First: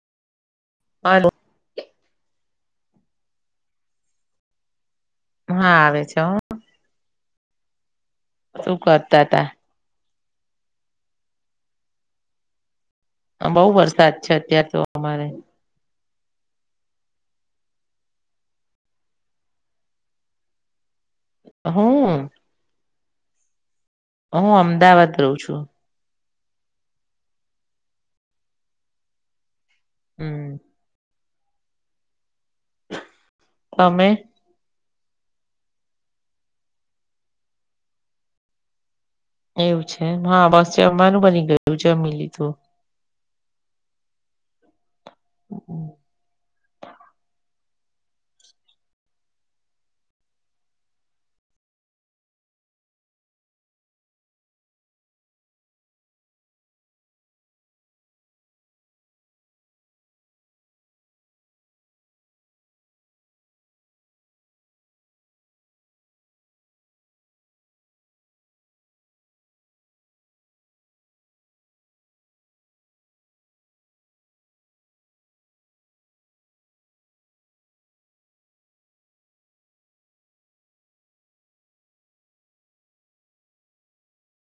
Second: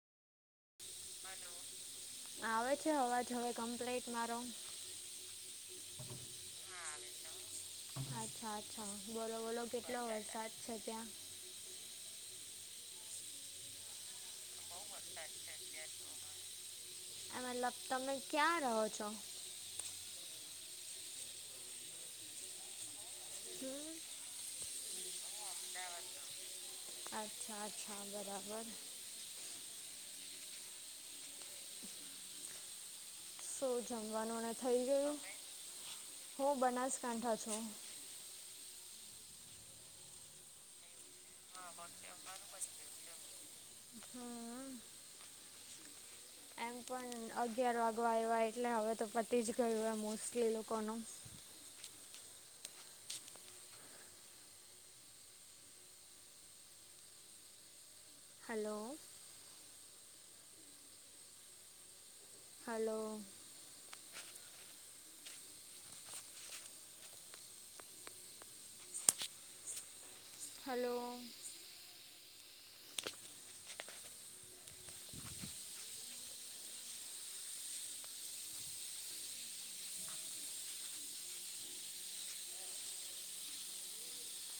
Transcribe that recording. હાલો આવે છે અવાજ હવે કમ્પ્લીટ મારો હા આવે છે હો અચ્છા શું અચ્છા કરતા બોલો બોલો તા કેટલો વરસાદ છે ત્યાં? બહુ વરસાદ છે અત્યારે તો અમારે આ મતલબ તમે ક્યાં રહો છો? હુ? હમ હું અમદાવાદ રહું છું. અચ્છા અચ્છા બરાબર હમ શું તમે જમવાનું અને થઈ ગયું હું બનાસકાંઠા છું. એવું છે હા બસ જમવાનું બની ગયું જમી લીધું હમ હમ એમ પણ અગિયાર વાગવા આવ્યા એટલે હવે તો પતી જ ગયું હોય મોસ્ટલી લોકોનુ હાલો હાલો હાલો